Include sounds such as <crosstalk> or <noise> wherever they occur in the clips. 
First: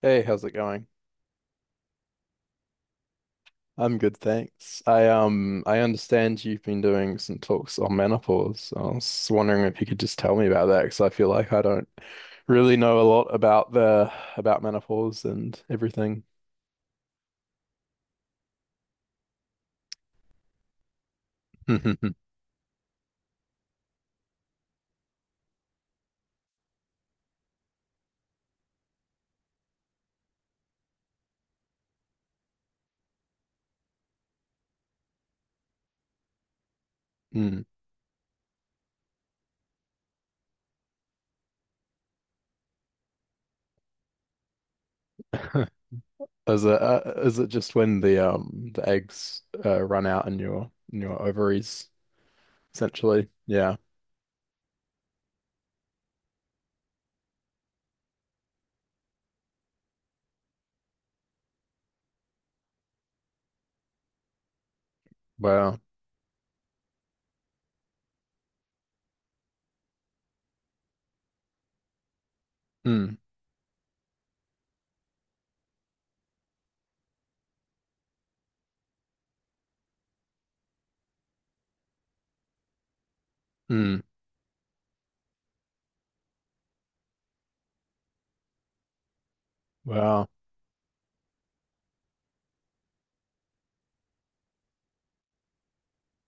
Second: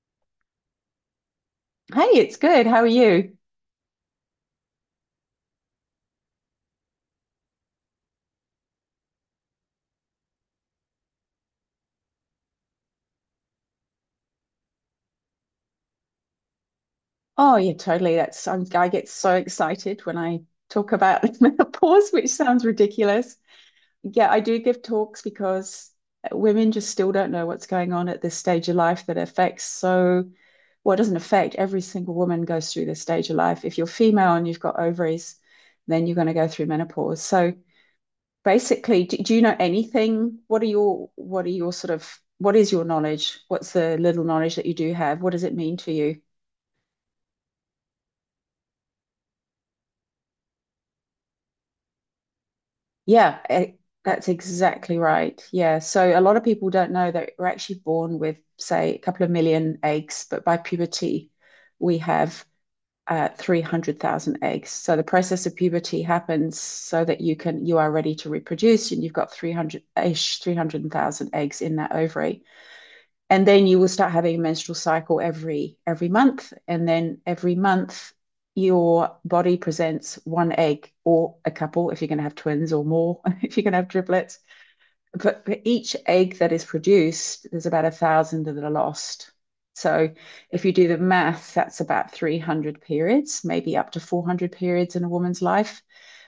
Hey, how's it going? Hey, it's good. How are you? I'm good, thanks. I understand you've been doing some talks on menopause. I was wondering if you could just tell me about that because I feel like I don't really know a lot about the about menopause and everything. Oh, yeah, totally. I get so excited when I talk about <laughs> menopause, <laughs> which sounds ridiculous. Yeah, I do give talks because women just still don't know what's going on at this stage of life that well, it doesn't affect, every single woman goes through this stage of life. If you're female and you've got ovaries, then you're going to go through menopause. So Mm. basically, do you know anything? What are your sort of What is your knowledge? What's the little knowledge that you do have? What does it <laughs> mean to you? Is it just when the eggs run out in your ovaries essentially? Yeah, Yeah. that's exactly right. Yeah. So a lot of people don't know that we're actually born with, say, a couple of million eggs, but by puberty, we have 300,000 eggs. So the process of Wow. puberty happens so that you are ready to reproduce, and you've got 300-ish, 300,000 eggs in that ovary. Mm. And then you will start having a menstrual cycle every month, and then every month your body presents one egg, or a couple if you're going to have twins, or more <laughs> if you're going to have Mm. triplets. But for each egg that is produced, there's about a thousand that are lost. So Wow. if you do the math, that's about 300 periods, maybe up to 400 periods, in a woman's life,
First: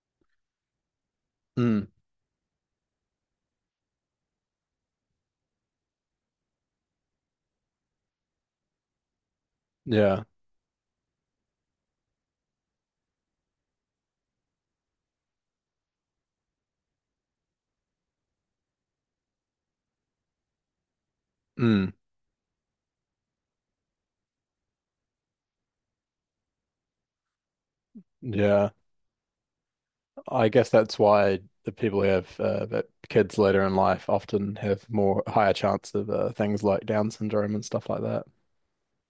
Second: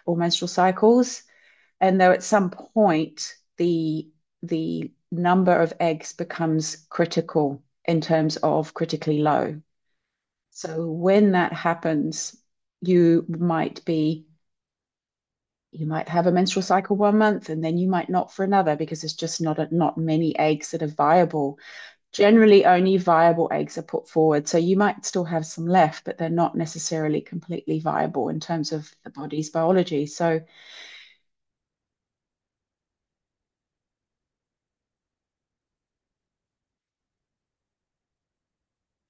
or menstrual cycles. Mm. And though at some point the number of eggs becomes critical, in terms of critically low. Yeah. So when that happens, you might be you might have a menstrual cycle one month, and then you might not for another, because there's just not many eggs that are viable. Mm. Generally, only viable eggs are put forward, so you might still have some left, but they're not necessarily completely viable in Yeah. terms of the body's biology. I guess that's why the people who have that kids later in life often have more higher chance of things like Down syndrome and stuff like that.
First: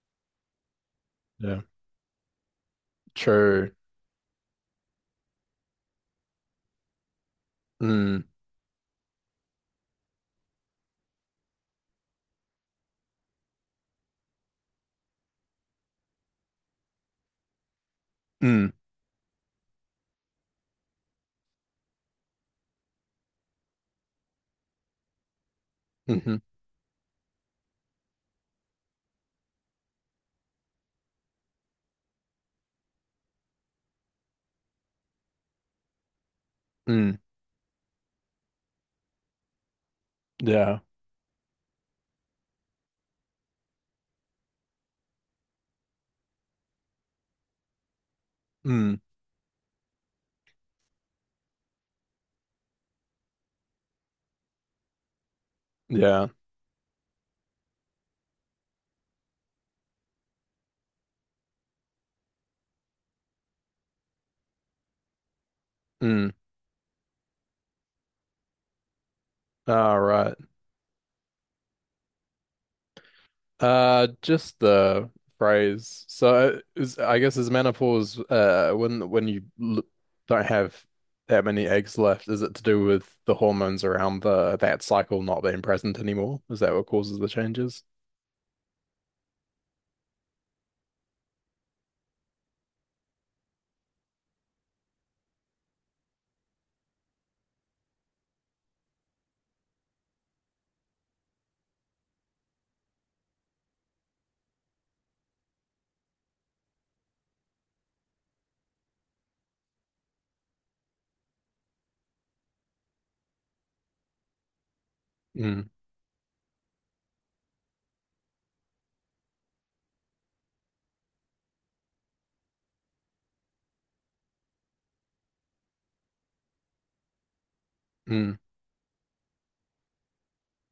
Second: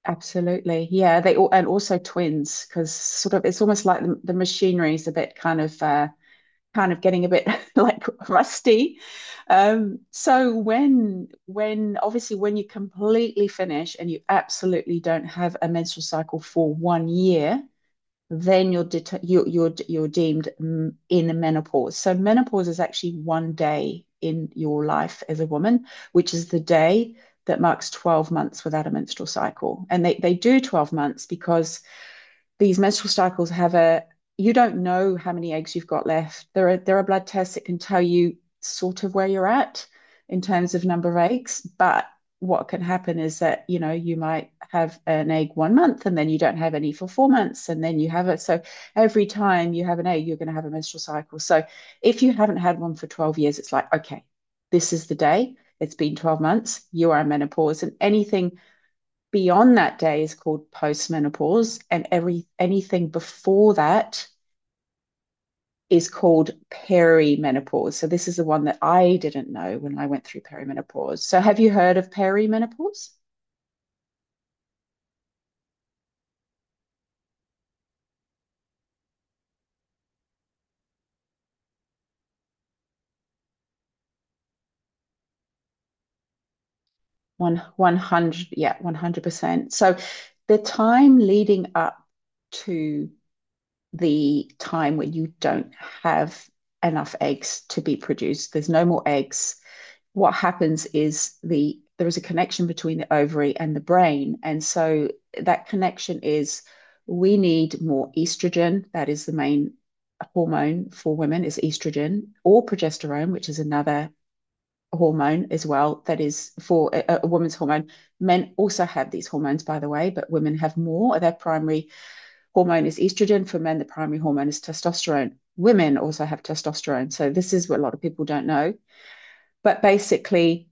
Absolutely. Yeah, they all Yeah. and also twins, because sort of it's True. almost like the machinery is a bit kind of getting a bit <laughs> like Mm. rusty. So when obviously, when you completely finish and you absolutely don't have a menstrual cycle for one year, Mm. then you're det- you're deemed, in menopause. So menopause is actually one day in your life as a woman, which Mm-hmm. is the day that marks 12 months without a menstrual cycle. And they do 12 months because these menstrual cycles have a you don't know how many eggs you've got left. There are Mm. blood tests that can tell you sort of where you're at in terms Yeah. of number of eggs. But what can happen is that, you know, you might have an egg one month, and then you don't have any for 4 months, and then you have it. So Mm. every time you have an egg, you're going to have a menstrual cycle. So if you haven't had one for 12 years, it's like, okay, this is the day, it's been Yeah. 12 months, you are in menopause. And anything beyond that day is called postmenopause, and every anything before that is Mm. called perimenopause. So this is the one that I didn't know when All I went right. through perimenopause. So have you heard of perimenopause? Just the phrase. So I guess is menopause when you l don't have that many eggs left, is it to do with the hormones around the that cycle not being present anymore? Is that what causes the One changes? one hundred, yeah, 100%. So the time leading up to the time when you don't have enough eggs to be produced. There's no more eggs. What happens is, there is a connection between the ovary and the brain. And so that connection is, we need more estrogen. That is the main hormone for women, is estrogen, or progesterone, which is another hormone as Mm, well, that is for a woman's hormone. Men also have these hormones, by the way, but women have more. Their primary hormone is estrogen. For men, the primary hormone is testosterone. Women also have testosterone, so this is what a lot of people mm, don't know. But basically,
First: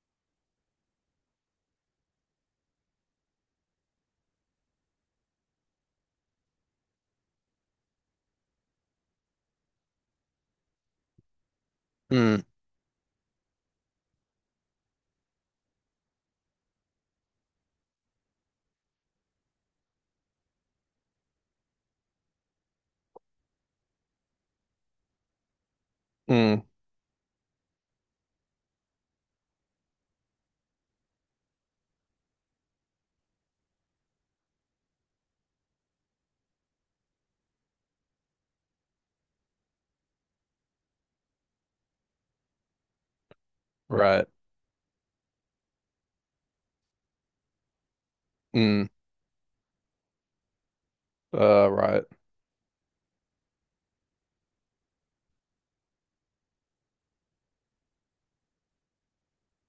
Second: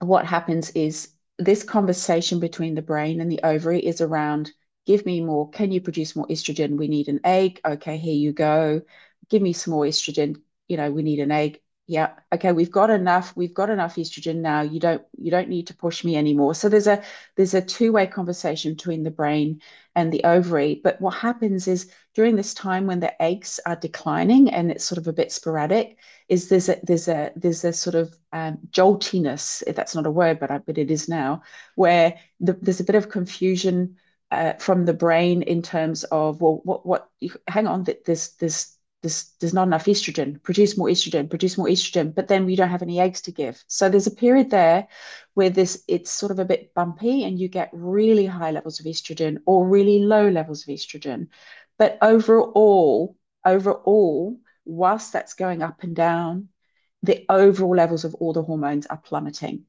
what happens is, this conversation between the brain and the ovary is around, give me more, can you produce more estrogen, we need an egg, okay, here you go, give me some more estrogen, you know, we need an egg, yeah, mm, okay, we've got enough estrogen now, you don't need to push me anymore. So there's a two-way conversation between the brain and the ovary. But what happens is, during this time when the eggs are declining and it's sort of a bit sporadic, is, mm, there's a sort of joltiness, if that's not a word, but but it is now. Where there's a bit of confusion, from the brain, in terms of, well, what hang on, that this, there's not enough estrogen, produce more estrogen, produce more estrogen, but then we don't have any eggs to give. So there's a right. period there where this it's sort of a bit bumpy, and you get really high levels Mm, of estrogen or really low levels of estrogen. But right. overall, overall whilst that's going up and down, the overall levels of all the hormones are plummeting.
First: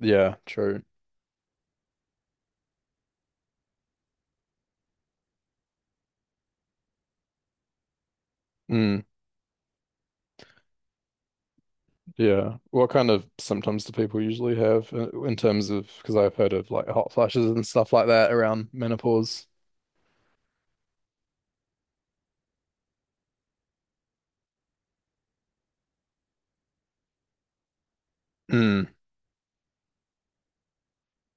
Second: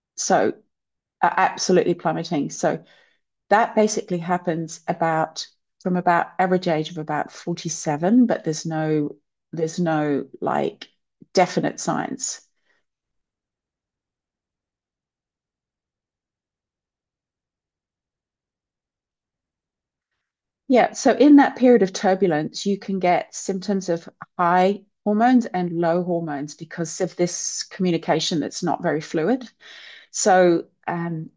Yeah, So, true. are absolutely plummeting. So, that basically happens about from about average age of about 47, but there's Mm, no, like, definite science. yeah. What kind of symptoms do people usually have in terms of, because I've heard of like hot flashes and stuff like that around menopause. Yeah, so in that period of turbulence, you can get symptoms of high hormones and low hormones, because of this communication that's not Mm, very fluid. So um,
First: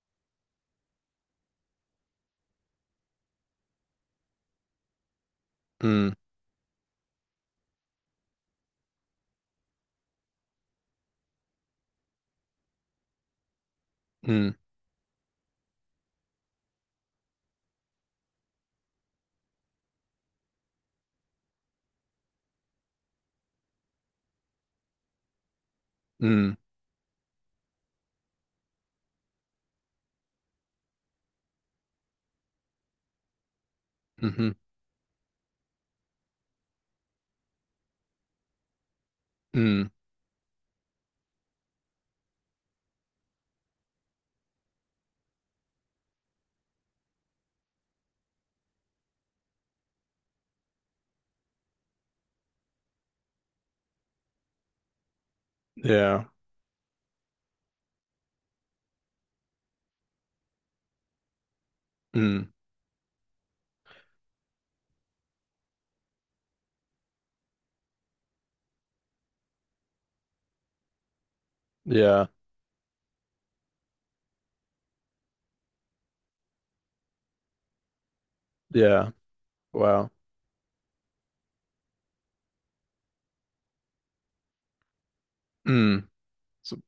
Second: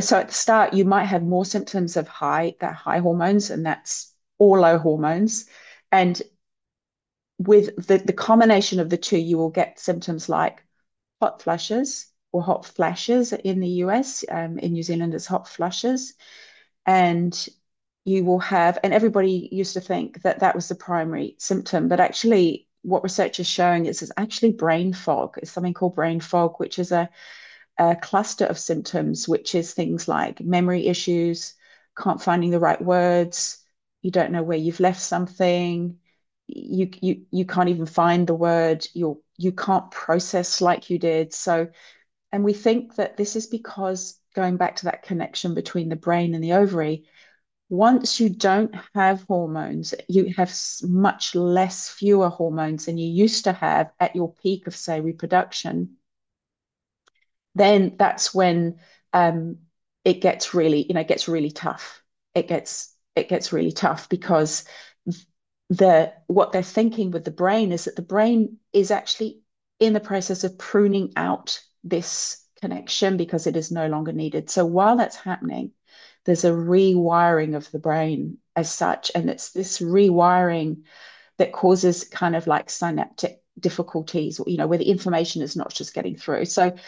so at the start you might have more symptoms of high hormones, and that's or low hormones. mm, And with the combination of the two, you will get symptoms like hot flushes, or hot flashes in the US, mm, in New Zealand it's hot flushes. And you will have and everybody used to think that that was the primary symptom, but actually what research is showing is, it's actually brain fog, it's something called brain fog, mm, which is a cluster of symptoms, which is things like memory issues, can't finding the right words, you don't know mm-hmm, where you've left something, you can't even find the word, you mm, can't process like you did. So, and we think that this is because, going back to that connection between the brain and the ovary, once you don't have hormones, you have much less, fewer hormones than you used to have at your peak of, say, reproduction, yeah, then that's when, um, it gets really, it gets really tough. mm, It gets really tough because the what they're thinking with the brain is, that the brain is actually in the process of pruning out yeah, this connection because it is no longer needed. So while that's happening, there's a rewiring of the brain as yeah. such. And it's this Wow. rewiring that causes kind of like synaptic difficulties, where the information is not just Mm. getting through. So So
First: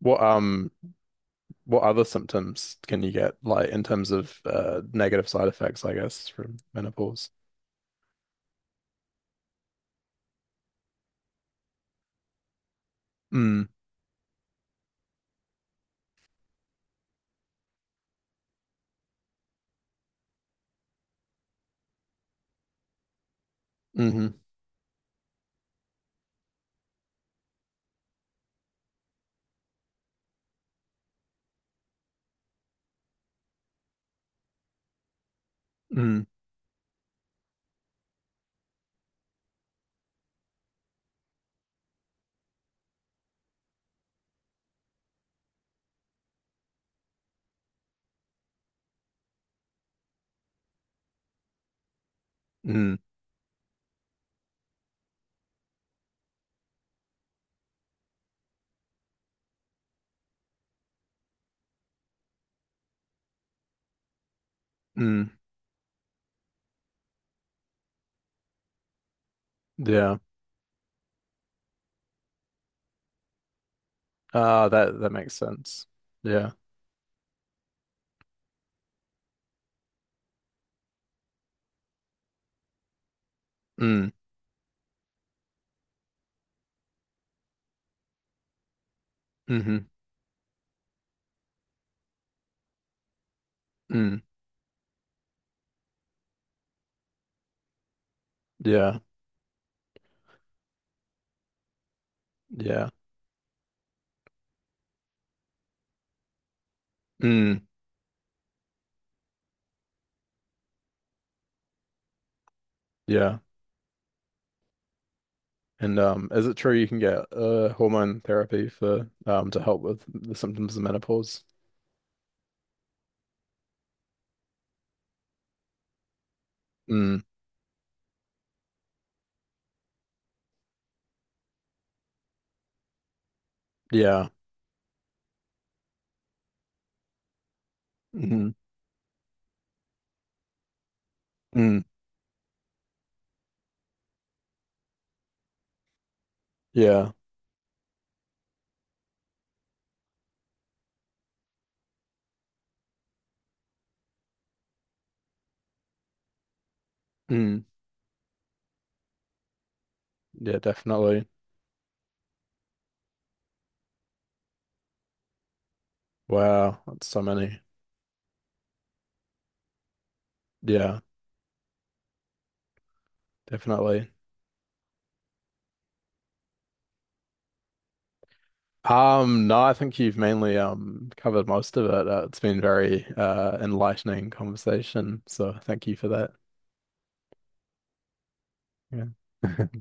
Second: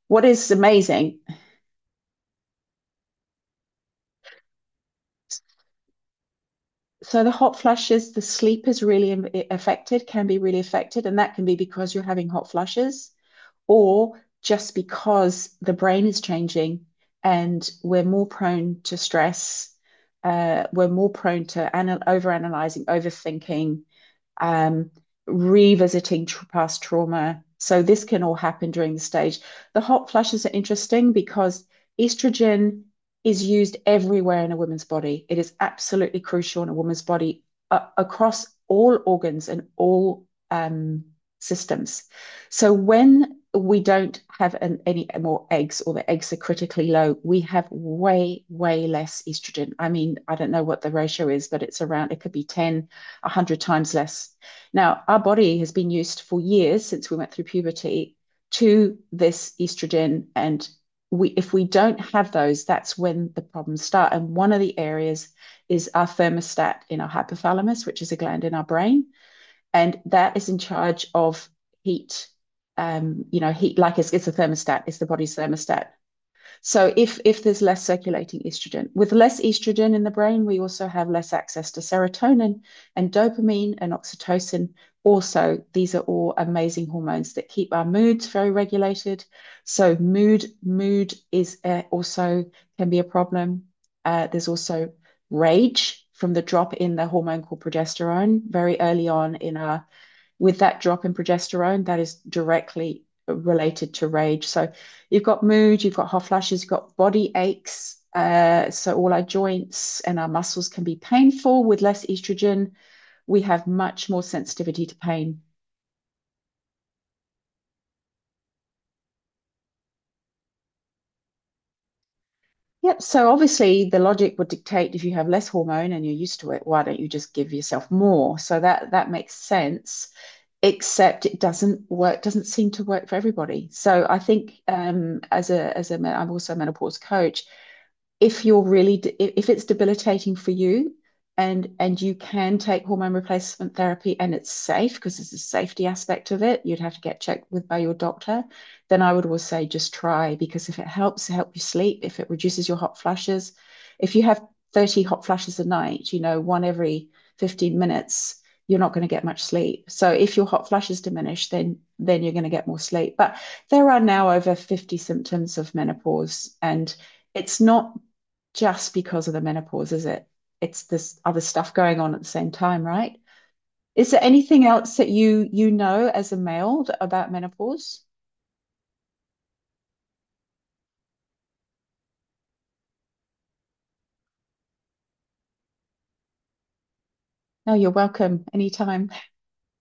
what, what is um, amazing what other symptoms can you get like in terms of negative side effects, I guess, from so menopause? the hot flushes, the sleep is really affected, can be really affected, and that can be because you're having hot flushes, Mm, or just because the brain is changing, and we're more prone to stress, we're more prone to overanalyzing, overthinking, hmm um, revisiting past trauma. So this can all happen during the stage. The hot flushes are interesting because estrogen is used everywhere in a woman's body. It is Mm, absolutely crucial in a woman's body, across all organs and all systems. So when we don't have any more eggs, or the eggs are critically low, we have way, way less estrogen. I mean, I don't know what the ratio is, but it's around, it could be mm, 10 100 times less. Now, our body has been used for years since we went through puberty to this estrogen. And if we don't have those, that's when the problems start. And one of the mm. areas is our thermostat in our hypothalamus, which is a gland in our brain. And Yeah. that is in charge of heat. Heat, like, it's a Ah, thermostat, it's the that makes body's sense. thermostat. Yeah. So if there's less circulating estrogen, with less estrogen in the brain, we also have less access to serotonin and dopamine and Mm, oxytocin. Also, these are all amazing hormones that keep our moods very regulated. hmm So mood is, also can be a problem. mm. There's also rage from the drop in the hormone called progesterone very Yeah. early on in our, with that drop in progesterone, that is Yeah. directly related to rage. So you've got mood, you've got hot flashes, you've got body Mm, aches. So all our joints and our muscles can be painful with less estrogen. yeah. We have much more sensitivity to pain. And is it true you can get hormone therapy for to help with the symptoms of menopause? Yep. So obviously, the logic would dictate, if you have less hormone and you're used to it, why don't you Mm, just give yourself more? So that makes sense. Except it doesn't work. Doesn't seem to work for everybody. So I yeah. think, as a I'm also a menopause coach. If Mm, if it's debilitating for you, and mm, and you can take hormone replacement therapy, and it's safe, because there's a safety aspect of it, you'd have to yeah. get checked with, by your doctor, then I would always say, just try. Because if it help you sleep, if it reduces your hot flushes, if you have 30 hot flushes a night, one every Mm, 15 minutes, you're not going to get much sleep. So if your yeah, hot flushes definitely. diminish, then you're going to get more sleep. But there are now over 50 symptoms of menopause, Wow, and that's so many. it's not just because of the menopause, is it? It's Yeah, this other stuff going on at the same time, right? definitely. Is there anything else that you know as a male about menopause? No, I think you've mainly covered most of it. It's been very enlightening conversation, so thank you for that. No, you're welcome anytime. Yeah. <laughs>